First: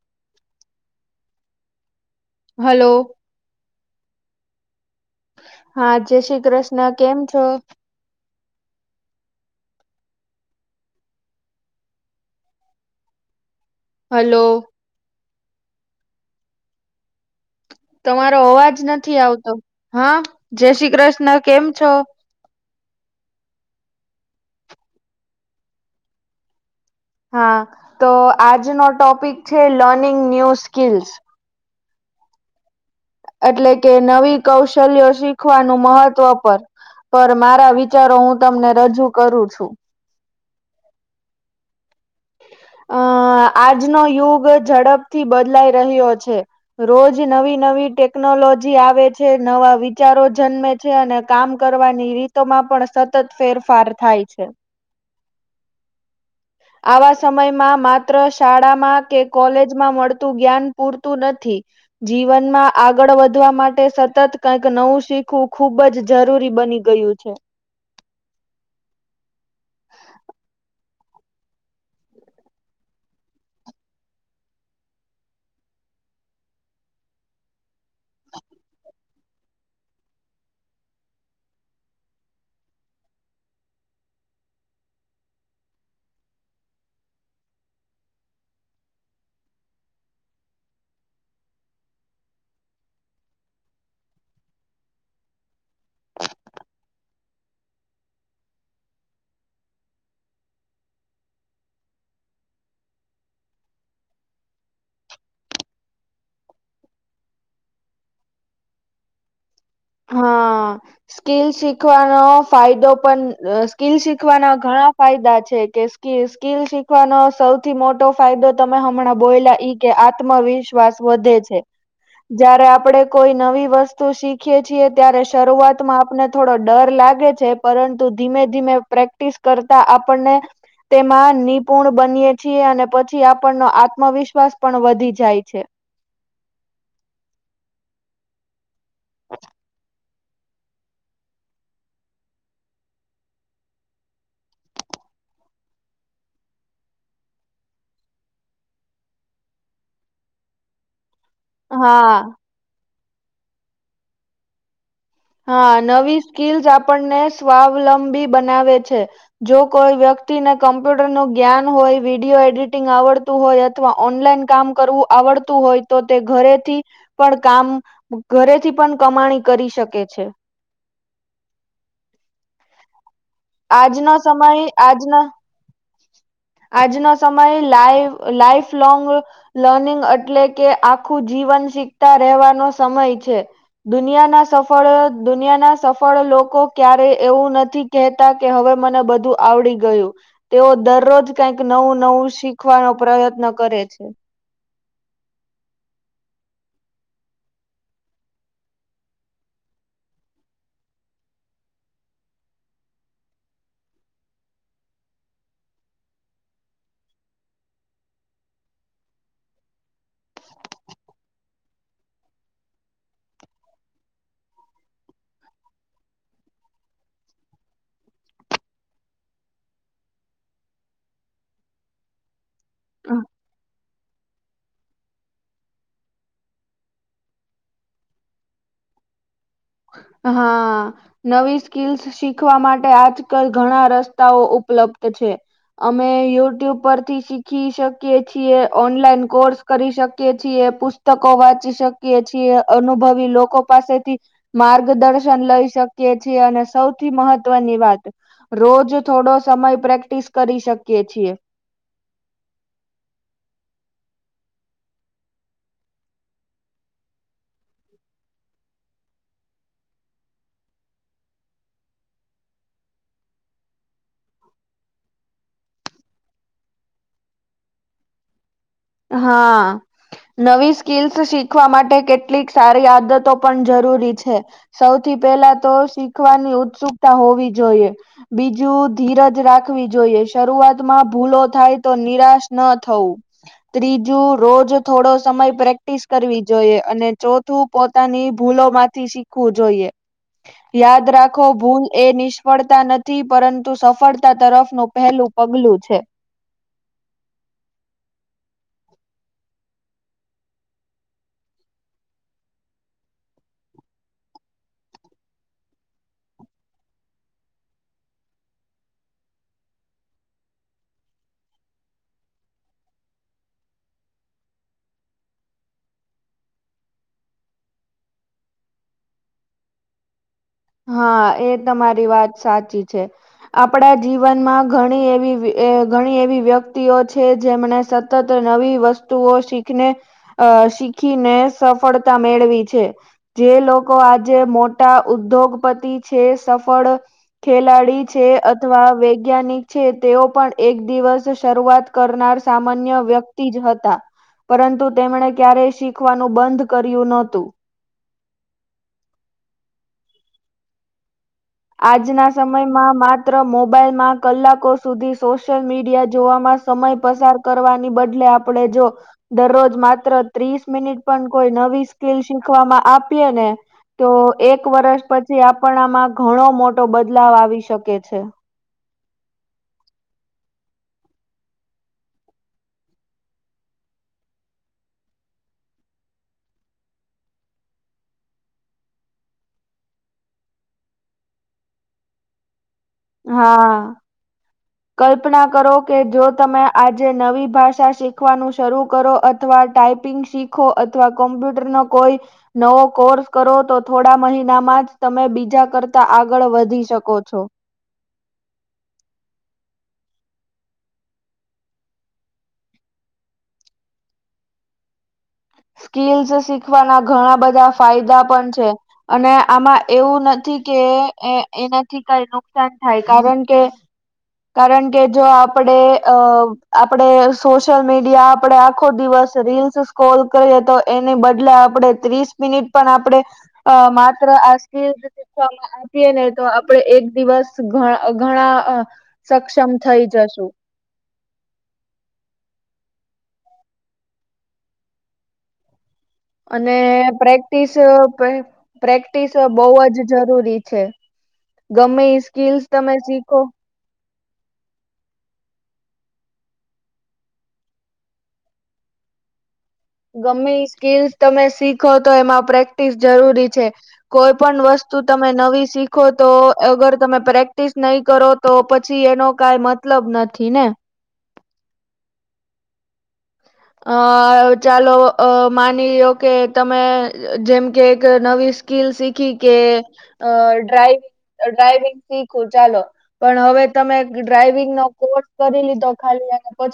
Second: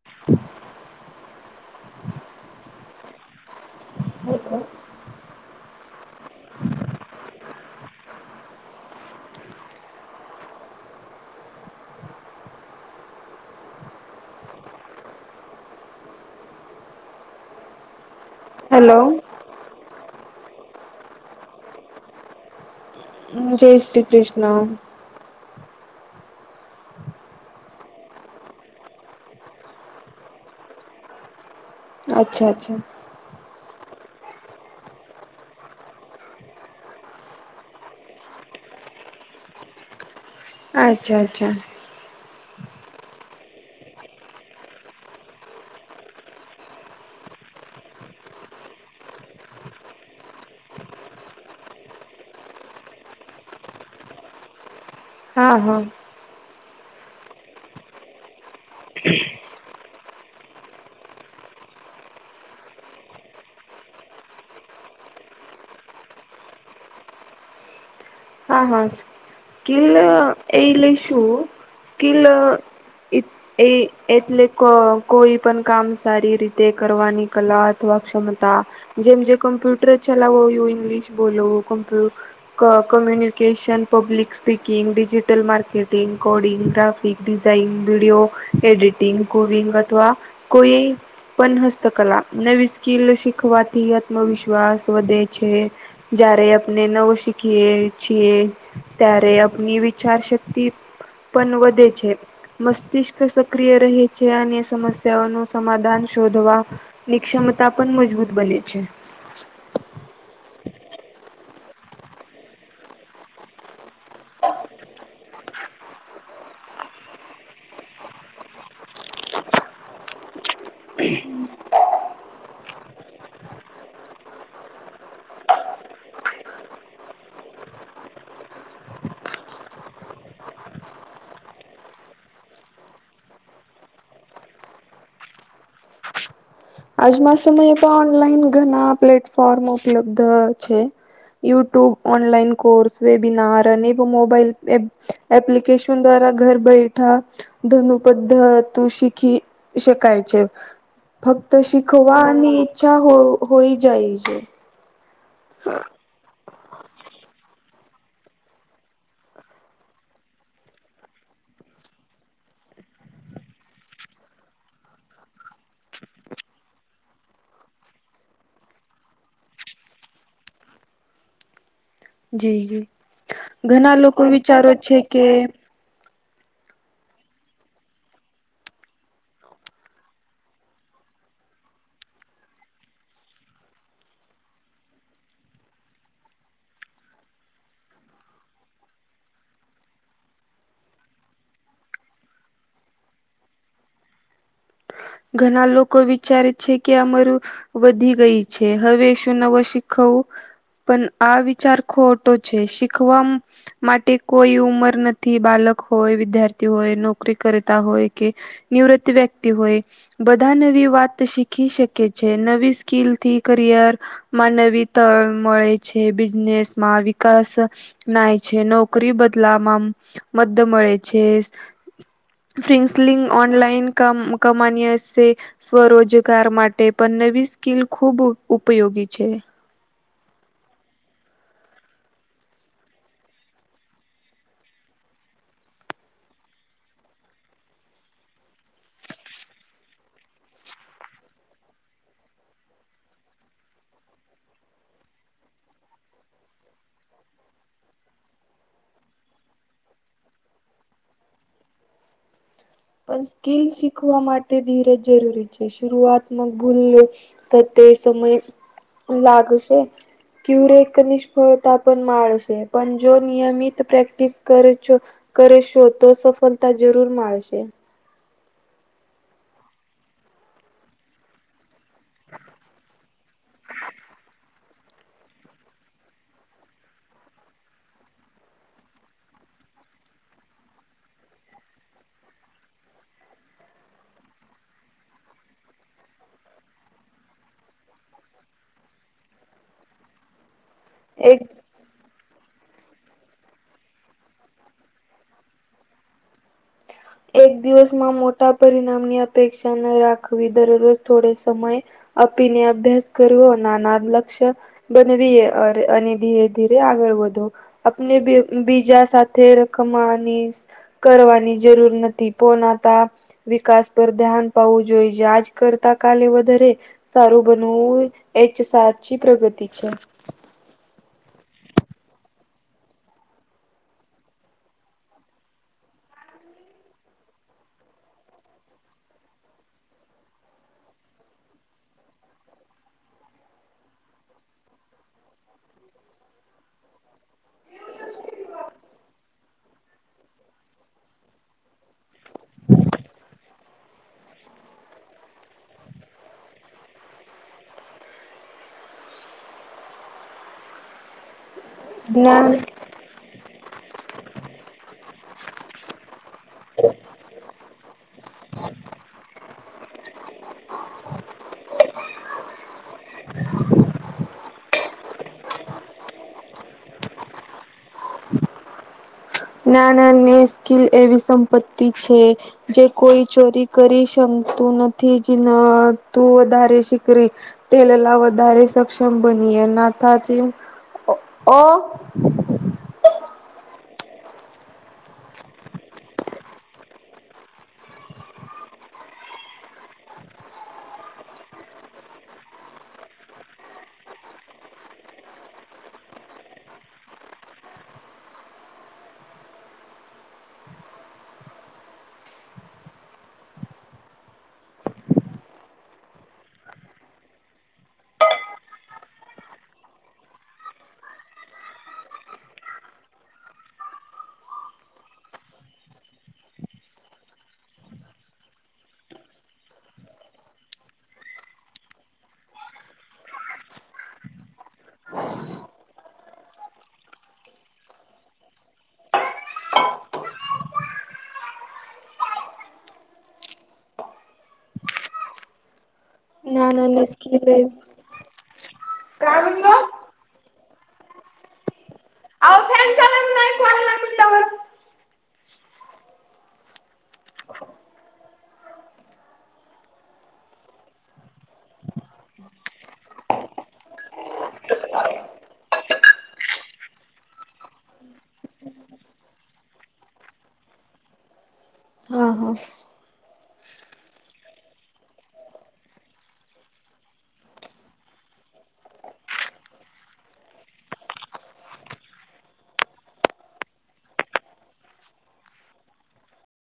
[inaudible] Hello. [unintelligible] હા જય શ્રી કૃષ્ણ કેમ છો? હલો. તમારો અવાજ હેલો નથી આવતો હા જય શ્રી કૃષ્ણ કેમ છો? જય શ્રી કૃષ્ણ હા તો આજનો ટોપિક છે લર્નિંગ ન્યૂ સ્કીલ્સ અચ્છા અચ્છા એટલે કે નવી કૌશલ્યો શીખવાનું મહત્વ પર પર મારા વિચારો હું તમને રજૂ કરું છું. અચ્છા અચ્છા અમ આજનો યુગ ઝડપથી બદલાઈ રહ્યો છે. રોજ નવી નવી ટેકનોલોજી આવે છે, નવા વિચારો જન્મે છે અને કામ કરવાની રીતોમાં પણ સતત ફેરફાર થાય છે. હા હા આવા સમયમાં માત્ર શાળામાં કે કોલેજમાં મળતું જ્ઞાન પૂરતું નથી જીવનમાં આગળ વધવા માટે સતત કઈક નવું શીખવું ખુબ જ જરૂરી બની ગયું છે. હા હા સ્કીલ એ લઈ શું સ્કીલ? એ. એ એટલે કોઈ પણ કામ સારી રીતે કરવાની કલા અથવા ક્ષમતા. જેમજ જે કમ્પ્યુટર ચલાવું ઇંગ્લિશ બોલવું કમ્યુનિકેશન ન [unintelligible] public speaking, digital marketing, coding graphic design, video editing coding અથવા કોઈ પણ હસ્તકલા નવી સ્કિલ શીખવાથી આત્મવિશ્વાસ વધે છે. જ્યારે આપણે નવું શીખીએ. છ ત્યારે અની વિચાર શક્તિ પણ વધે છે. મસ્તિષ્ક સક્રિય રહે છે અને સમસ્યાઓ ન સમાધાન શોધવા. નિક્ષમતા પણ મજબૂત બને છે. હા. સ્કીલ શીખવાનો ફાયદો પણ સ્કીિલ શીખવાના ઘણા ફાયદા છે કે કે સ્કીિલ શીખવાનો સૌથી મોટો ફાયદો તમે હમણાં બોયલા ઈ કે આત્મવિશ્વાસ વિશ્વાસ વધે છે જયારે આપણે કોઈ નવી વસ્તુ શીખ ત્યારે શરૂઆતમાં આપને થોડો ડર લાગે છે પરંતુ ધીમે ધીમે પ્રેક્ટિસ પ્રક્ટિસ કરતા આપણને તેમાં નિપુણ બનીય છીએ અને પછી આપણનો આત્મવિશ્વાસ પણ વધી જાય છે. આજમાં સમયે પણ ઓનલાઈન ઘણા પ્લેટફોર્મ ઉપલબ્ધ છે. યુટ્યુબ, ઓનલાઈન કોર્સ, વેબનાાર અનેક મોબાઈલ એપ્લિકેશન દ્વારા ઘર બેઠા ધનુ પદ્ધત શીખી શકાય છે ફક્ત તો હા શીખવાની ઈચ્છા હો હોઈ જાય છે. હા નવી સ્કીલ્સ આપણને સ્વાવલંબી બનાવે છે. જો કોઈ વ્યક્તિને કમ્પ્યુટર નું જ્ઞાન હોય વિડીિયો એડિટિંગ આવડતું હોય. શીખવા ઓનલાઈન કામ કરવું આવડતું હોય તો તે ઘરેથી પણ કામ ઘરેથી પણ કમાણી કરી શકે છે. જી જી ઘણા આજનો લોકો સમય વિચારો છે કે આજના આજનો સમય લાઈ લાઈફ લોંગ લર્નિંગ એટલે કે આખું જીવન શીખતા રહેવાનો સમય છે. દુનિયાના સફળ દુનિયાના સફળ લોકો ક્યારે એવું નથી કે કે હવે મને બધું આવડી ગયું. તેઓ દરરોજ કઈક નવું નવું શીખવાનો પ્રયત્ન કરે છે. ઘણા લોકો વિચારે છે કે અમારું વધી ગઈ છે હવે શું નવુ શીખવું? પણ આ વિચાર ખોટો છે શીખવા માટે કોઈ ઉંમર નથી બાળક હોય વિદ્યાર્થી હોય નોકરી કરતા હોય કે નિવૃત્ત વ્યક્તિ હોય. બધા નવી વાત શીખી શકે છે નવી સ્કીલથી કરિયર માનવીતા મળે છે બિઝનેસ માં વિકાસ નાય છે નોકરી બદલામાં મદ મળે છે. [inaudible] ફ્રિન્સલિંગ ઓનલાઈન કામ સામાન્ય સ્વરોજગાર માટે પણ નવી સ્કીલ ખૂબ ઉપયોગી છે. હા. નવી સ્કિલ્સ શીખવા માટે આજ કલ ઘણા રસ્તાઓ ઉપલબ્ધ છે. અમે યુટ્યુબ પરથી શીખી શકીએ છીએ ઓનલાઈન કોર્સ કરી શકે. છીએ પુસ્તકો વાંચી શકીએ છીએ અનુભવી લોકો પાસેથી. માર્ગદર્શન લઈ શકીએ છીએ અને સૌથી મહત્વની વાત. રોજ થોડો સમય પ્રેક્ટિસ કરી શકીએ છીએ. પણ સ્કીલ શીખવા માટે ધીરજ જરૂરી છે શરૂઆતમક ભૂલ તો તે સમય લાગશે. ક્યુરેક નિષ્ફળતા પણ માળશે પણ જો નિયમિત પ્રેક્ટિસ કરે છો. કરશું તો સફળતા જરૂર મળશે. હા નવી સ્કીલ્સ શીખવા માટે કેટલીક સારી આદતો પણ જરૂરી છે. સૌથી પેલા તો શીખવાની ઉત્સુકતા હોવી જોઈએ. બીજું ધીરજ રાખવી જોઈએ શરૂઆતમાં ભૂલો થાય તો નિરાશ ન થવું. ત્રીજું રોજ થોડો સમય પ્રેક્ટિસ કરવી જોઈએ અને ચોથું પોતાની ભૂલો માંથી શીખવું જોઈએ યાદ એક રાખો ભૂલ એ નિસ્ સફળતા નથી પરંતુ સફળતા તરફ નું પહેલું પગલું છે. એક દિવસમાં મોટા પરિણામની અપેક્ષા ન રાખવી દરરોજ થોડે સમય આપીને અભ્યાસ કરવો નાનાદ લક્ષ્ય બનેવીએ અરે અને ધીરે ધીરે આગળ વધો. આપને બી બીજા સાથે રકમાની કરવાની જરૂર નથી પોનાતા વિકાસ પર ધ્યાન પાવવું જોઈ છે આજ કરતા કાલે વધારે સારું બનવું એચ સાચી પ્રગતિ છે. હા એ તમારી વાત સાચી છે. આપણા જીવનમાં ઘણી એવી ઘણી એવી વ્યક્તિઓ છે જેમને સતત નવી વસ્તુઓ શીખને અ શીખીને સફળતા મેળવી છે. જે લોકો આજે મોટા ઉદ્યોગપતિ છે સફળ ખેલાડી છે અથવા વૈજ્ઞાનિક છે તેઓ પણ એક દિવસ શરૂઆત કરનાર સામાન્ય વ્યક્તિ જ હતા પરંતુ તેમણે ક્યારેય શીખવાનું બંધ કર્યું નહોતું. આજના જ્ઞાન સમયમાં માત્ર માત્ર મોબાઈલમાં કલાકો સુધી સોશિયલ મીડિયા જોવામાં સમય પસાર કરવાની બદલે આપડે જો દરરોજ માત્ર ત્રીસ મિનિટ પણ કોઈ નવી સ્કીિલ શીખવામાં આપીએે ને તો એક વર્ષ પછી આપણા આમાં ઘણો મોટો બદલાવ આવી શકે છે. નાના ને સ્કીલ એવી સંપત્તિ છે જે કોઈ ચોરી કરી શકતું નથી જ તું વધારે સીકરી લલા વધારે સક્ષમ બનીએ નાથાચ અ [unintelligible] [unintelligible] હા. કલ્પના કરો કે જો તમે આજે નવી ભાષા શીખવાનું શરૂ કરો અથવા ટાઈઇપિંગ શીખો અથવા કોમ્પ્યુટર નો કોઈ નવો કોર્સ કરો તો થોડા મહિનામાં જ તમે બીજા કરતા આગળ વધી શકો છો. સ્કીલ્સ જે શીખવાના ઘણા બધા ફાયદા પણ છે. અને આમાં એવું નથી કે એ એનાથી કઈ નુકસાન થાય કારણ કે કારણ કે જો આપડે અ આપડે સોશિયલ મીડિયા આપડે આખો દિવસ રીલ્સ કોલ કરીએ તો એની બદલે આપણે ત્રીસ મિનિટ પણ આપણેે અ માત્ર આજ થી જ આપીએ ને તો આપડે એક દિવસ ગણા ગણા સક્ષમ થઈ જશું. અને જ્ઞાન સ્કીલ એ પ્રેક્ટિસ‌ અ પ્રેક્ટિસ બ‌ઉ જ જરૂરી છે. ગમે સ્કીલસ તમે શીખો. ગમે સ્કીલ તમે શીખો તો એમાં પ્રેક્ટિસ જરૂરી છે. કોઈ પણ વસ્તુ તમે નવી શીખો તો અગર તમે પ્રેક્ટિસ નહી કરો તો પછી એનો કઈ મતલબ નથી ને. હા હા. અ ચાલો અ માની લો કે તમે જેમ કે એક નવી સ્કીલ શીખી કે અ ડ્રાઈવ ડ્રાઈવિંગ શીખું ચાલો. પણ હવે તમે ડ્રાઈવિંગ ના કોર્સ કરી લીધો ખાલી પછી